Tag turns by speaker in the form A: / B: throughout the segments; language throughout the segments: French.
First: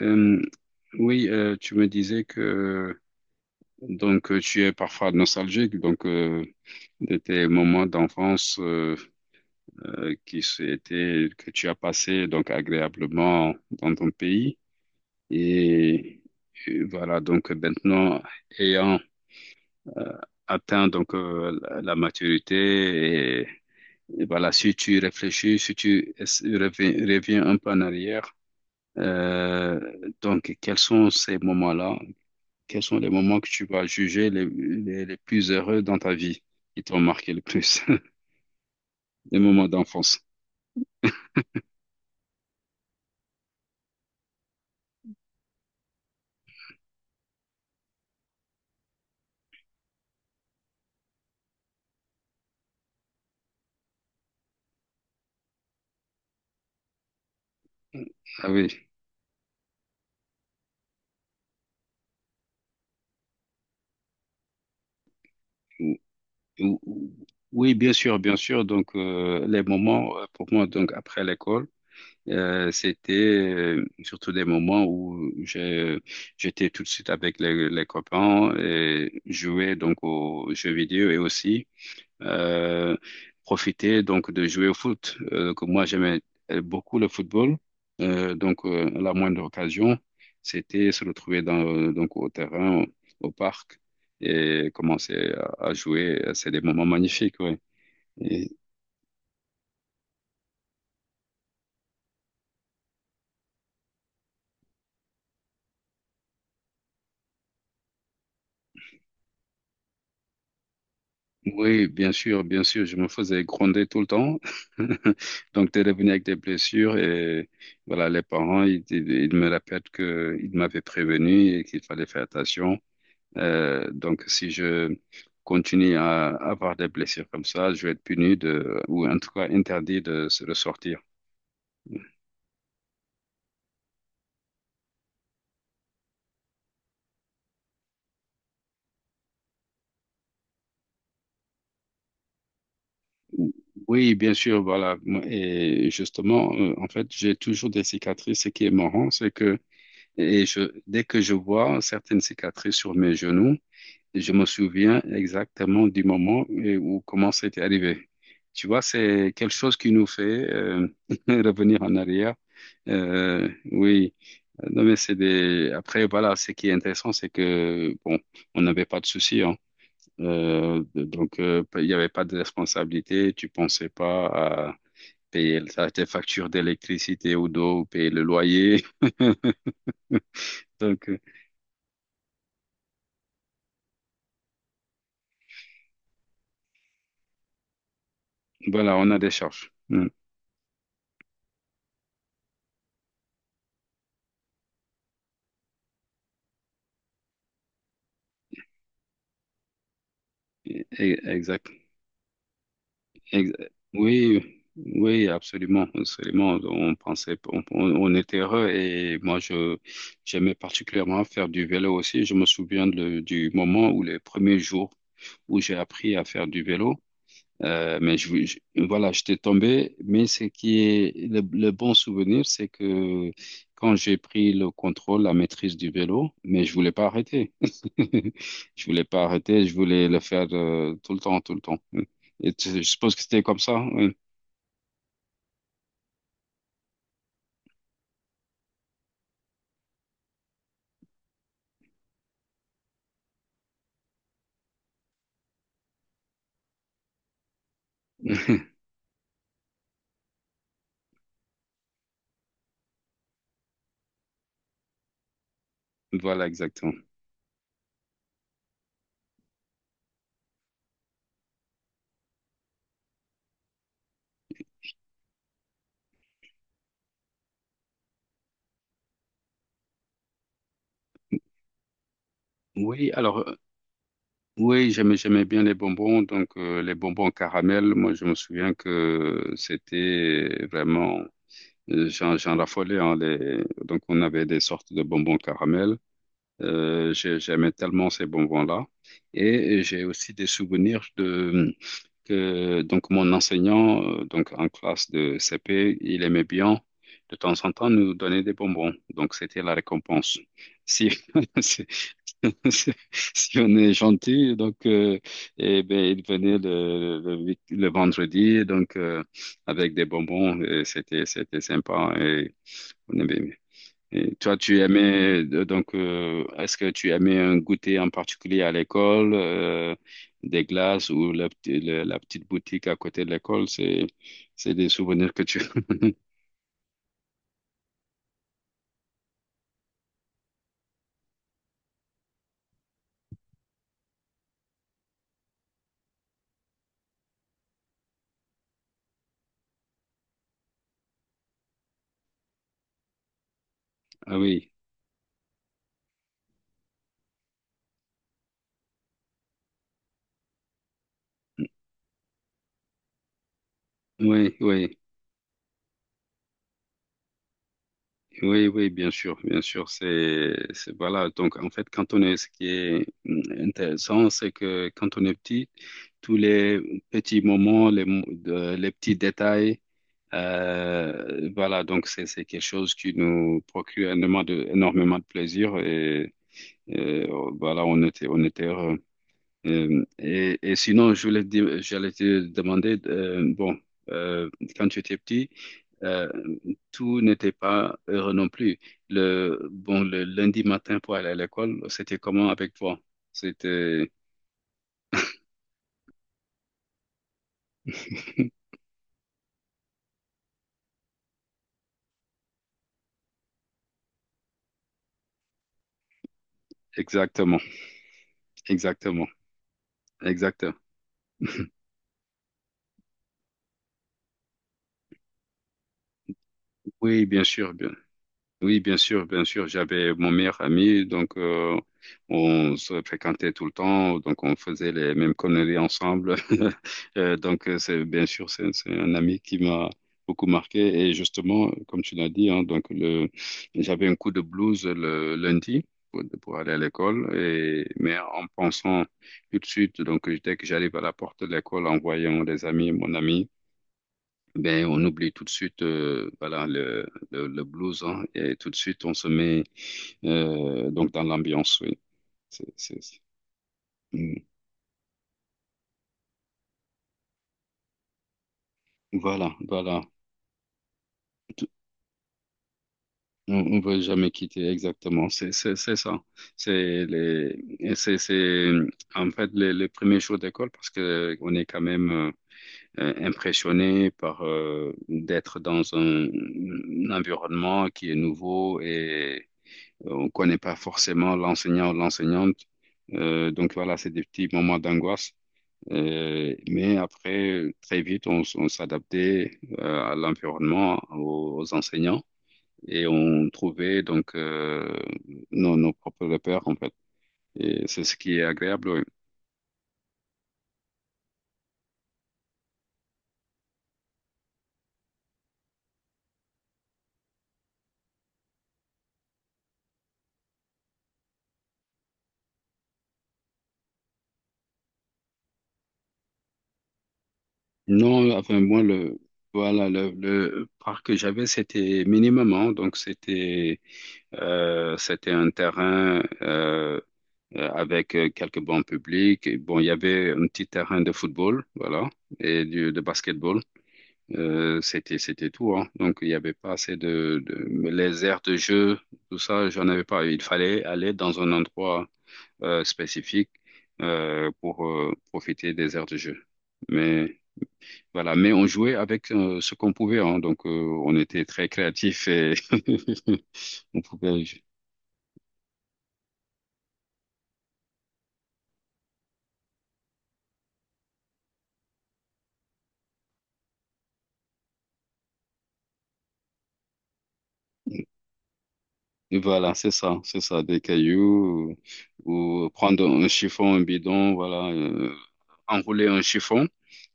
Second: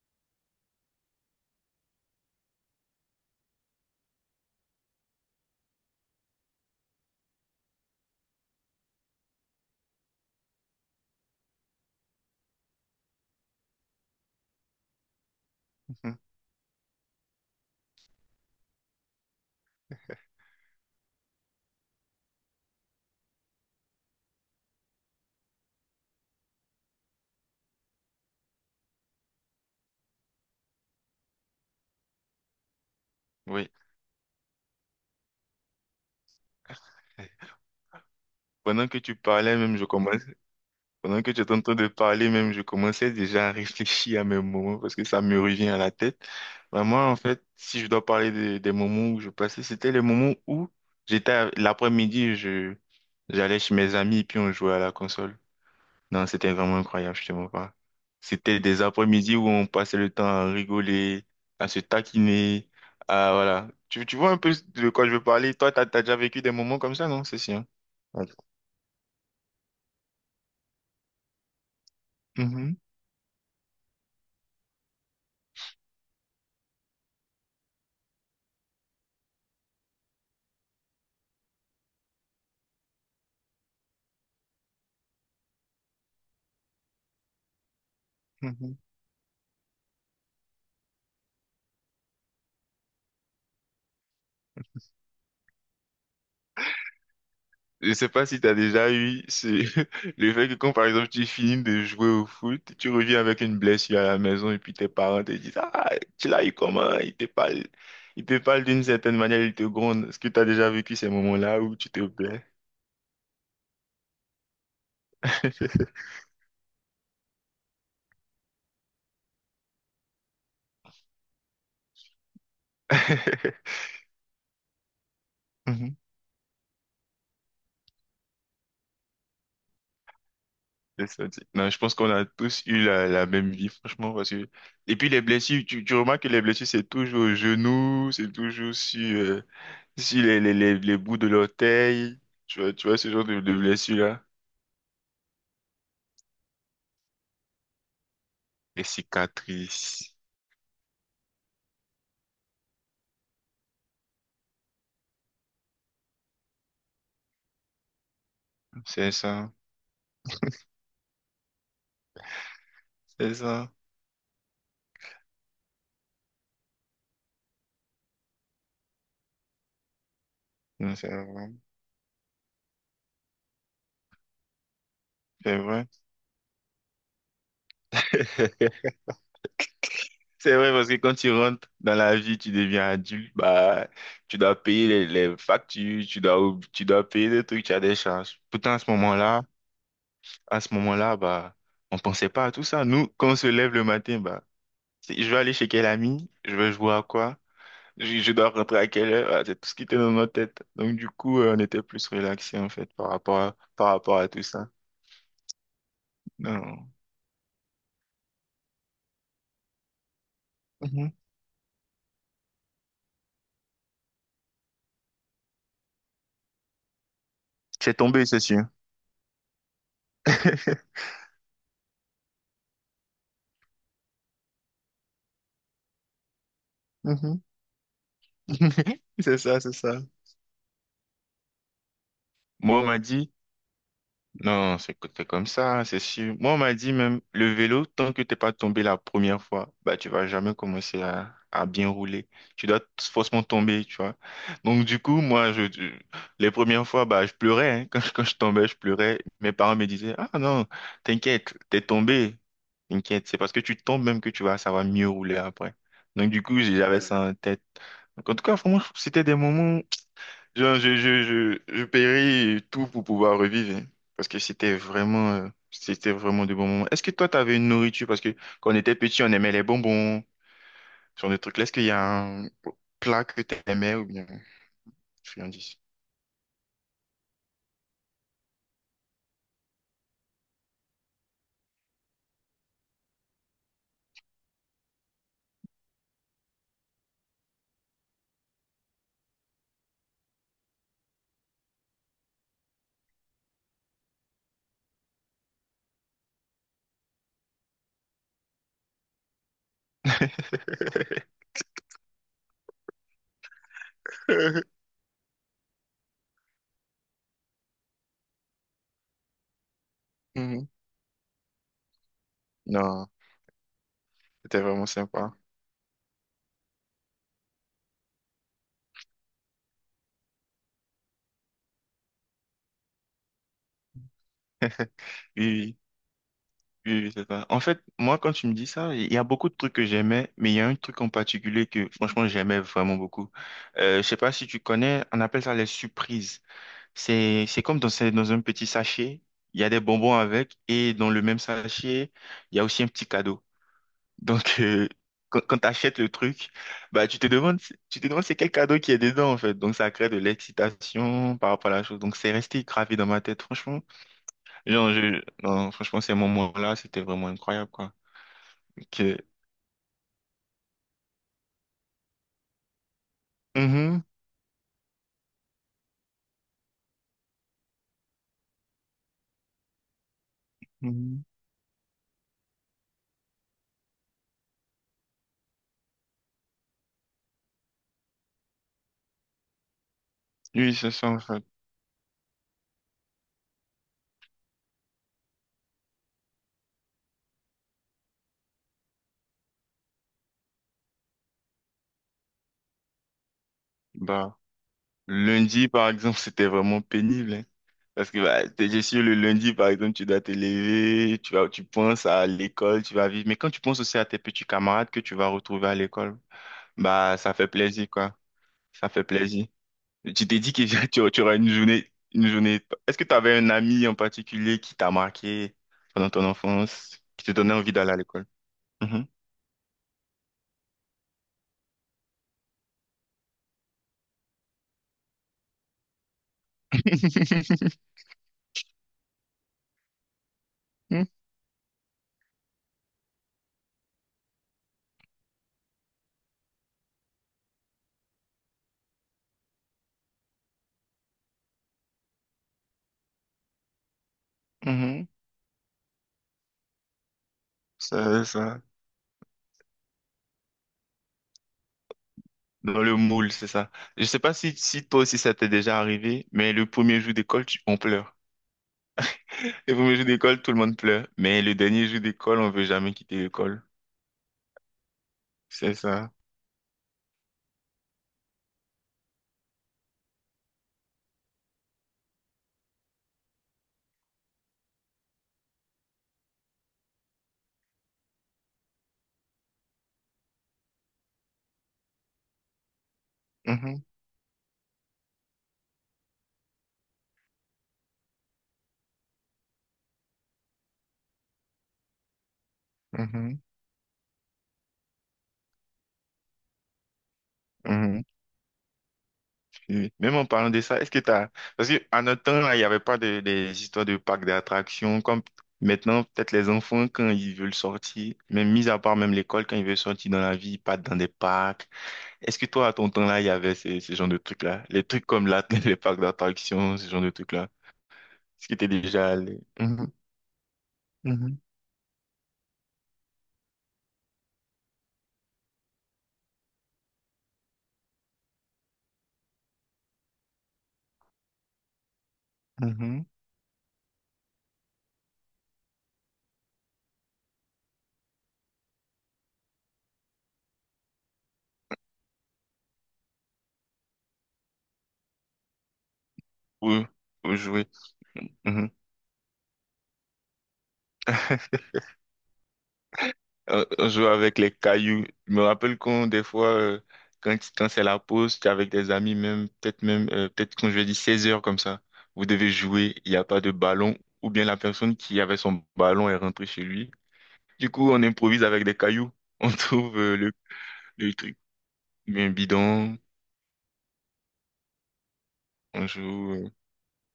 A: Euh, oui, tu me disais que tu es parfois nostalgique de tes moments d'enfance qui étaient que tu as passé donc agréablement dans ton pays
B: Mhm.
A: et, et voilà donc maintenant ayant euh, atteint donc la maturité et voilà. Si tu réfléchis, si reviens un peu en arrière, euh, donc quels sont ces moments-là? Quels sont les moments que tu
B: Oui.
A: vas juger les plus heureux dans ta vie, qui t'ont marqué le plus?
B: Pendant que tu
A: Les
B: parlais
A: moments
B: même, je
A: d'enfance.
B: commence, pendant que tu étais en train de parler même, je commençais déjà à réfléchir à mes moments parce que ça me revient à la tête. Moi en fait, si je dois parler des moments où je passais, c'était les moments où l'après-midi, j'allais chez mes amis et puis on jouait à la console. Non, c'était vraiment incroyable, je te mens pas.
A: Ah
B: C'était des
A: oui.
B: après-midi où on passait le temps à rigoler, à se taquiner, à voilà. Tu vois un peu de quoi je veux parler. Toi,
A: Ou-
B: t'as déjà vécu des
A: ou-
B: moments comme ça,
A: ou-
B: non? C'est sûr.
A: Oui, bien sûr,
B: Ouais.
A: bien sûr. Donc, les moments, pour moi, donc, après l'école,
B: Mhm,
A: c'était surtout des moments où j'étais tout de suite avec les copains et jouais donc aux jeux vidéo et aussi euh, profiter donc de jouer au foot. Que moi, j'aimais beaucoup le football.
B: mhm.
A: La moindre occasion, c'était se retrouver dans, au terrain, au parc et commencer à jouer. C'est des moments magnifiques, ouais.
B: Je sais pas si
A: Et
B: t'as déjà eu ce- le fait que quand par exemple tu finis de jouer au foot, tu reviens avec une blessure à la maison et puis tes parents te disent: «Ah, tu l'as eu comment?» Ils te parlent d'une certaine manière, ils te grondent. Est-ce que t'as déjà vécu ces moments-là où
A: oui,
B: tu te plais?
A: bien sûr, je me faisais gronder tout le temps. Donc, t'es revenu avec des blessures et voilà, les parents, ils me répètent qu'ils m'avaient prévenu et qu'il fallait faire attention. Donc, si je continue
B: Mhm.
A: à avoir des blessures comme ça, je vais être puni de, ou en tout cas interdit de se ressortir.
B: C'est ça, tu sais. Non, je pense qu'on a tous eu la même vie, franchement, parce que... Et puis les blessures, tu remarques que les blessures, c'est toujours au genou, c'est toujours sur, sur les bouts de l'orteil, tu vois ce genre de
A: Oui,
B: blessures-là.
A: bien sûr, voilà. Et justement, en fait, j'ai toujours des cicatrices. Ce qui est
B: Les
A: marrant, c'est que
B: cicatrices,
A: je, dès que je vois certaines cicatrices sur mes genoux, je me souviens exactement du moment et où comment c'était arrivé. Tu vois,
B: c'est
A: c'est
B: ça,
A: quelque chose qui nous fait euh, revenir en arrière.
B: c'est ça.
A: Oui. Non, mais c'est des. Après, voilà, ce qui est intéressant, c'est que, bon, on n'avait pas de soucis, hein.
B: Non, c'est vrai,
A: Il n'y avait pas de responsabilité. Tu pensais pas à
B: c'est vrai.
A: tes factures d'électricité ou d'eau, ou payer le loyer.
B: C'est vrai, parce que
A: Donc,
B: quand tu rentres dans la vie, tu deviens adulte, bah, tu dois payer les factures, tu dois payer des trucs, tu as des charges. Pourtant,
A: voilà, on a des charges. Mm.
B: à ce moment-là, bah, on pensait pas à tout ça. Nous, quand on se lève le matin, bah, je vais aller chez quel ami, je vais jouer à quoi, je dois rentrer à quelle heure. Voilà, c'est tout ce qui était dans notre tête. Donc, du
A: Et-
B: coup, on
A: Exact.
B: était plus relaxés, en fait,
A: Ex-
B: par rapport à tout
A: Oui,
B: ça.
A: oui, absolument, absolument.
B: Non.
A: On pensait, on- On était heureux et moi, je, j'aimais
B: Mhm.
A: particulièrement faire du vélo aussi. Je me souviens de- du moment où les premiers jours où j'ai appris à faire du vélo. Euh,
B: C'est
A: mais
B: tombé, c'est
A: je, je-
B: sûr.
A: voilà, j'étais tombé. Mais ce qui est le bon souvenir, c'est que quand j'ai pris le contrôle, la maîtrise du vélo, mais je voulais pas
B: Mhm.
A: arrêter. Je voulais pas
B: C'est ça,
A: arrêter.
B: c'est
A: Je
B: ça.
A: voulais le faire tout le temps, tout le temps. Et
B: Moi,
A: je
B: on m'a
A: suppose que
B: dit,
A: c'était comme ça. Oui.
B: Non, c'est co- c'est comme ça, c'est sûr. Moi, on m'a dit même, le vélo, tant que t'es pas tombé la première fois, bah, tu vas jamais commencer à bien rouler. Tu dois t- Forcément tomber, tu vois. Donc, du coup, les premières fois, bah, je pleurais, hein. Quand quand je tombais, je pleurais. Mes parents me disaient: «Ah non, t'inquiète, t'es tombé. T'inquiète, c'est parce que tu tombes même que tu vas savoir mieux rouler après.» Donc, du
A: Voilà,
B: coup,
A: exactement.
B: j'avais ça en tête. Donc, en tout cas, vraiment, c'était des moments je paierai tout pour pouvoir revivre, hein. Parce que c'était vraiment de bons moments. Est-ce que toi, tu avais une nourriture? Parce que quand on était petit, on aimait les bonbons, ce genre de trucs. Est-ce qu'il y a un
A: Oui,
B: plat
A: alors,
B: que tu aimais ou bien
A: oui, j'aimais bien les
B: friandise?
A: bonbons. Donc, les bonbons caramel, moi, je me souviens que j'en raffolais, hein, les... Donc, on avait des sortes de bonbons caramel. J'aimais tellement ces bonbons-là. Et j'ai aussi des souvenirs de que donc mon enseignant, donc en classe de CP, il aimait bien de temps en temps nous donner des bonbons. Donc, c'était la récompense. Si, si, si si on est gentil, donc, ben, il venait le vendredi, donc, avec des bonbons,
B: Mhm.
A: et c'était sympa. Et
B: Non,
A: on bien. Et toi,
B: c'était
A: tu
B: vraiment sympa.
A: aimais, est-ce que tu aimais un goûter en particulier à l'école, des glaces ou la petite boutique à côté de l'école? C'est des souvenirs que tu...
B: Oui, oui, oui, c'est ça. En fait, moi, quand tu me dis ça, il y a beaucoup de trucs que j'aimais, mais il y a un truc en particulier que, franchement, j'aimais vraiment beaucoup. Je sais pas si tu connais, on appelle ça les surprises. C'est comme dans un petit sachet, il y a des bonbons avec, et dans le même sachet, il y a aussi un petit cadeau.
A: Ah
B: Donc,
A: oui,
B: quand, quand tu achètes le truc, bah, tu te demandes c'est quel cadeau qui est dedans, en fait. Donc, ça crée de l'excitation par rapport à la chose. Donc, c'est resté gravé dans ma tête, franchement.
A: oui,
B: Genre,
A: oui,
B: je, non, franchement, ces moments-là, c'était vraiment incroyable, quoi.
A: oui, bien
B: Que-
A: sûr, bien sûr. Voilà. Donc, en fait, ce qui est
B: Mhm,
A: intéressant, c'est que quand on est petit, tous les petits moments, les petits détails,
B: mhm.
A: Voilà, donc c'est quelque chose qui nous procure énormément de plaisir et, voilà, on était heureux.
B: Oui,
A: Et
B: c'est ça,
A: sinon,
B: en
A: je voulais
B: fait.
A: te dire- j'allais te demander, bon, euh, quand tu étais petit, euh, tout n'était pas heureux non plus. Le lundi matin pour aller à l'école, c'était comment avec toi? C'était
B: Bah, lundi, par exemple, c'était vraiment pénible, hein. Parce que bah, je suis le lundi, par exemple, tu dois te lever, tu vas, tu penses à l'école, tu vas vivre. Mais quand tu penses aussi à tes petits camarades que tu vas retrouver à l'école, bah ça fait
A: exactement,
B: plaisir, quoi. Ça fait
A: exactement,
B: plaisir. Tu t'es dit que
A: exact.
B: tu auras une journée, une journée. Est-ce que tu avais un ami en particulier qui t'a marqué pendant ton enfance, qui
A: Oui,
B: te
A: bien
B: donnait envie
A: sûr, bien.
B: d'aller à l'école?
A: Oui, bien
B: Mhm.
A: sûr, bien sûr. J'avais mon meilleur ami, donc on se fréquentait tout le temps, donc on faisait les mêmes conneries ensemble. C'est bien sûr, c'est un ami qui m'a beaucoup marqué. Et justement, comme tu l'as dit, hein, j'avais un coup de blues le lundi pour aller à l'école, mais en pensant tout de suite, donc dès que j'arrive à la porte de l'école, en voyant les amis, mon ami. Ben, on
B: Mhm.
A: oublie tout de suite voilà, le blues hein,
B: Ça,
A: et
B: ça.
A: tout de suite on se met donc dans l'ambiance, oui. C'est,
B: Dans le
A: c'est, c'est-
B: moule, c'est ça. Je sais pas
A: Mm.
B: si, si toi aussi ça t'est déjà arrivé, mais le premier jour d'école, on pleure.
A: Voilà,
B: Le premier
A: voilà.
B: jour d'école, tout le monde pleure. Mais le
A: Tout-
B: dernier jour d'école, on veut jamais quitter
A: On
B: l'école.
A: ne veut jamais quitter exactement.
B: C'est
A: C'est
B: ça.
A: ça. C'est en fait les premiers jours d'école parce que on est quand même impressionné par d'être dans un environnement qui est nouveau et on connaît pas forcément l'enseignant ou l'enseignante. Donc
B: Mhm,
A: voilà, c'est des petits moments d'angoisse. Mais après, très vite, on s'adaptait à l'environnement, aux enseignants, et
B: mhm,
A: on trouvait nos propres repères en fait. Et
B: mhm.
A: c'est ce qui est agréable. Oui.
B: Et même en parlant de ça, est-ce que t'as... Parce que à notre temps, là, il n'y avait pas des histoires de parcs d'attractions. Comme maintenant, peut-être les enfants, quand ils veulent sortir, même mis à part même l'école, quand ils veulent sortir dans la vie, ils partent dans des parcs. Est-ce que toi, à ton temps-là, il y avait ces genres de trucs-là? Les trucs comme là, les parcs d'attractions, ce genre de trucs-là.
A: Non,
B: Est-ce que
A: enfin
B: t'es
A: moi
B: déjà
A: le
B: allé?
A: Voilà, le parc
B: Mhm,
A: que
B: mhm,
A: j'avais c'était minimum, hein. Donc c'était c'était un terrain avec quelques bancs publics. Et bon, il y avait un petit terrain de football, voilà, et du, de
B: mhm.
A: basketball. C'était tout, hein. Donc, il n'y avait pas assez mais les aires de jeu, tout ça, j'en avais pas. Il fallait aller dans un endroit spécifique pour profiter des aires de jeu.
B: Oui, oui,
A: Mais
B: jouer.
A: voilà, mais on
B: Mhm.
A: jouait avec ce qu'on pouvait, hein. Donc, on était très créatifs et
B: On
A: on
B: jouait avec
A: pouvait.
B: les cailloux. Je me rappelle qu'on, des fois, quand, quand c'est la pause, t'es avec des amis, même, peut-être qu'on je dis 16 heures comme ça, vous devez jouer, il n'y a pas de ballon, ou bien la personne qui avait son ballon est rentrée chez lui. Du coup, on improvise avec des cailloux. On
A: Voilà,
B: trouve,
A: c'est ça, des
B: le truc
A: cailloux
B: bien
A: ou
B: bidon.
A: prendre un chiffon, un bidon, voilà,
B: On
A: enrouler un
B: joue
A: chiffon,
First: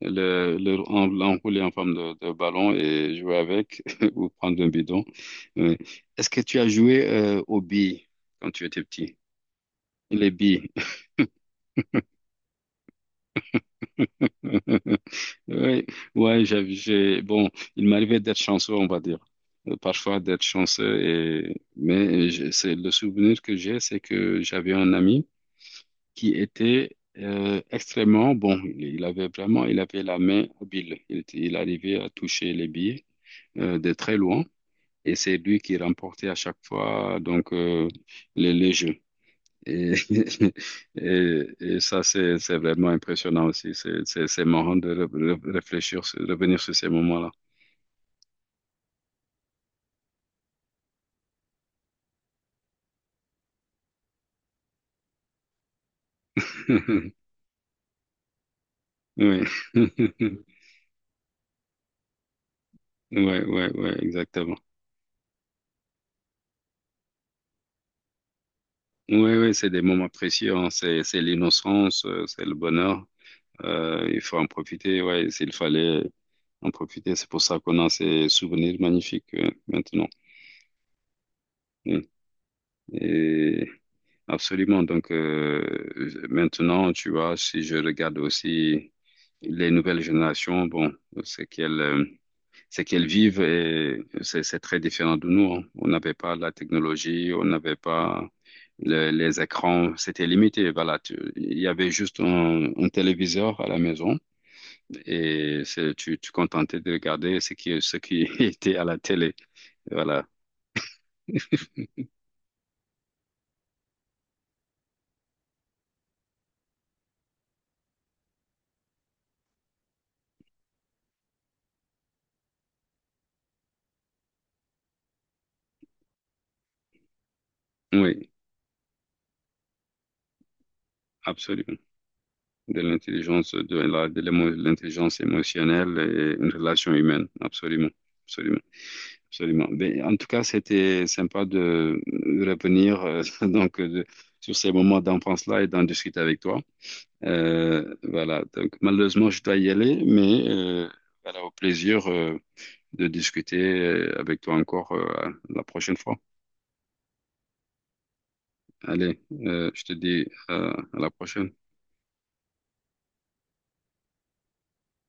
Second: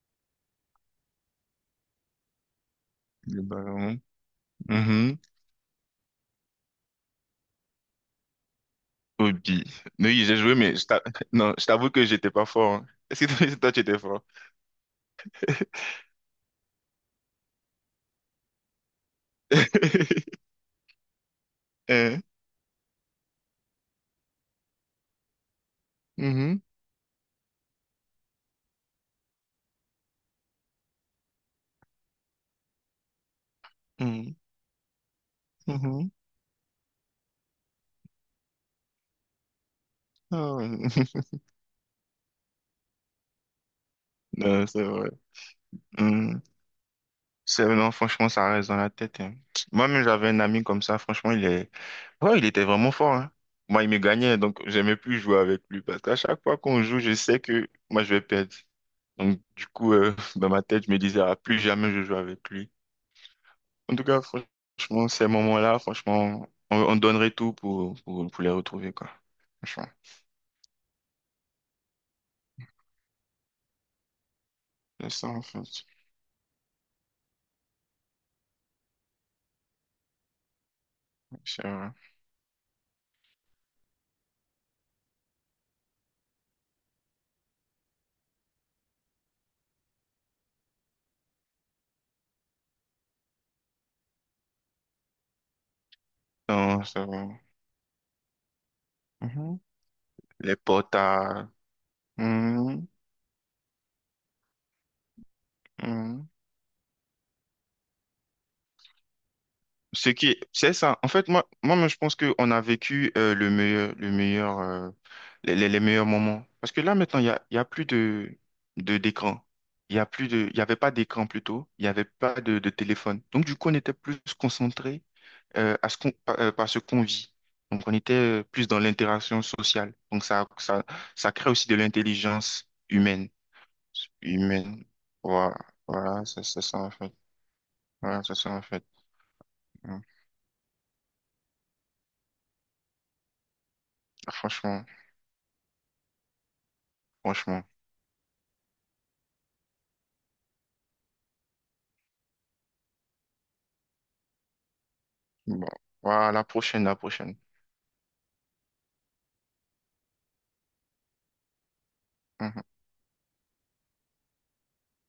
A: l'enrouler en forme de ballon et jouer
B: le
A: avec
B: ballon.
A: ou prendre un bidon.
B: Mhm.
A: Oui. Est-ce que tu as joué aux billes quand tu étais petit?
B: Hobby. Oui,
A: Les
B: j'ai joué,
A: billes.
B: mais non, je t'avoue que j'étais pas fort, hein. Est-ce que toi, toi, tu étais fort?
A: Oui, ouais, bon, il m'arrivait d'être chanceux, on va dire. Parfois d'être chanceux
B: Hein?
A: mais c'est le souvenir que j'ai, c'est que j'avais un ami qui
B: Mhm.
A: était extrêmement bon. Il avait vraiment, il avait la main habile. Il arrivait à toucher les billes de très
B: Mhm.
A: loin. Et c'est lui qui
B: Mhm.
A: remportait à chaque fois les jeux. Et,
B: Ah.
A: et ça, c'est vraiment impressionnant aussi. C'est
B: Non,
A: marrant
B: c'est vrai.
A: réfléchir,
B: Mhm.
A: revenir sur ces moments-là.
B: C'est, non, franchement, ça reste dans la tête, hein. Moi-même, j'avais un ami comme ça. Franchement, il est... ouais, il était vraiment fort, hein. Moi, il me gagnait, donc j'aimais plus jouer avec lui. Parce qu'à chaque fois qu'on joue, je sais que moi, je vais perdre. Donc,
A: Oui,
B: du coup, dans ma tête, je me disais, ah, plus jamais je joue avec lui.
A: ouais,
B: En tout cas,
A: exactement.
B: franchement, ces moments-là, franchement, on donnerait tout pour les retrouver, quoi.
A: Oui, oui, c'est des
B: Franchement.
A: moments précieux, hein. C'est l'innocence, c'est le bonheur. Il faut en profiter,
B: C'est ça,
A: ouais,
B: en
A: s'il
B: fait.
A: fallait en profiter. C'est pour ça qu'on a ces souvenirs magnifiques maintenant.
B: C'est vrai.
A: Oui. Et absolument. Donc maintenant, tu vois, si je regarde aussi les nouvelles générations, bon, c'est qu'elles euh, c'est qu'elles vivent et c'est très différent de nous, hein. On n'avait pas la
B: Non, c'est
A: technologie,
B: vrai.
A: on n'avait pas les
B: Mhm.
A: écrans, c'était
B: Les
A: limité. Voilà,
B: portables.
A: il y avait juste un
B: Mhm.
A: téléviseur à la maison, et
B: Mhm.
A: tu contentais de regarder ce qui était à la télé.
B: Ce
A: Voilà.
B: qui c'est ça. En fait, moi, je pense qu'on a vécu le meilleur, les meilleurs moments. Parce que là, maintenant, il y a plus de, d'écran. Il y a plus de, il y avait pas d'écran plutôt. Il y avait pas de téléphone. Donc, du coup, on était plus concentré à ce qu'on, par par ce qu'on vit. Donc, on était
A: Oui,
B: plus dans l'interaction sociale. Donc, ça crée aussi de
A: absolument.
B: l'intelligence
A: De
B: humaine.
A: l'intelligence, de
B: Humaine.
A: l'intelligence
B: Voilà,
A: émotionnelle
B: voilà,
A: et une
B: c'est ça en
A: relation
B: fait.
A: humaine. Absolument.
B: Voilà, c'est ça
A: Absolument.
B: en fait.
A: Absolument. Ben,
B: Mm.
A: en tout cas, c'était sympa de revenir sur ces
B: Franchement,
A: moments d'enfance-là et d'en discuter avec toi.
B: franchement.
A: Voilà. Donc, malheureusement, je dois y aller, mais voilà, au plaisir de discuter avec toi encore la
B: Bon,
A: prochaine fois.
B: voilà, la prochaine.
A: Allez, je te dis à la prochaine.
B: Mhm.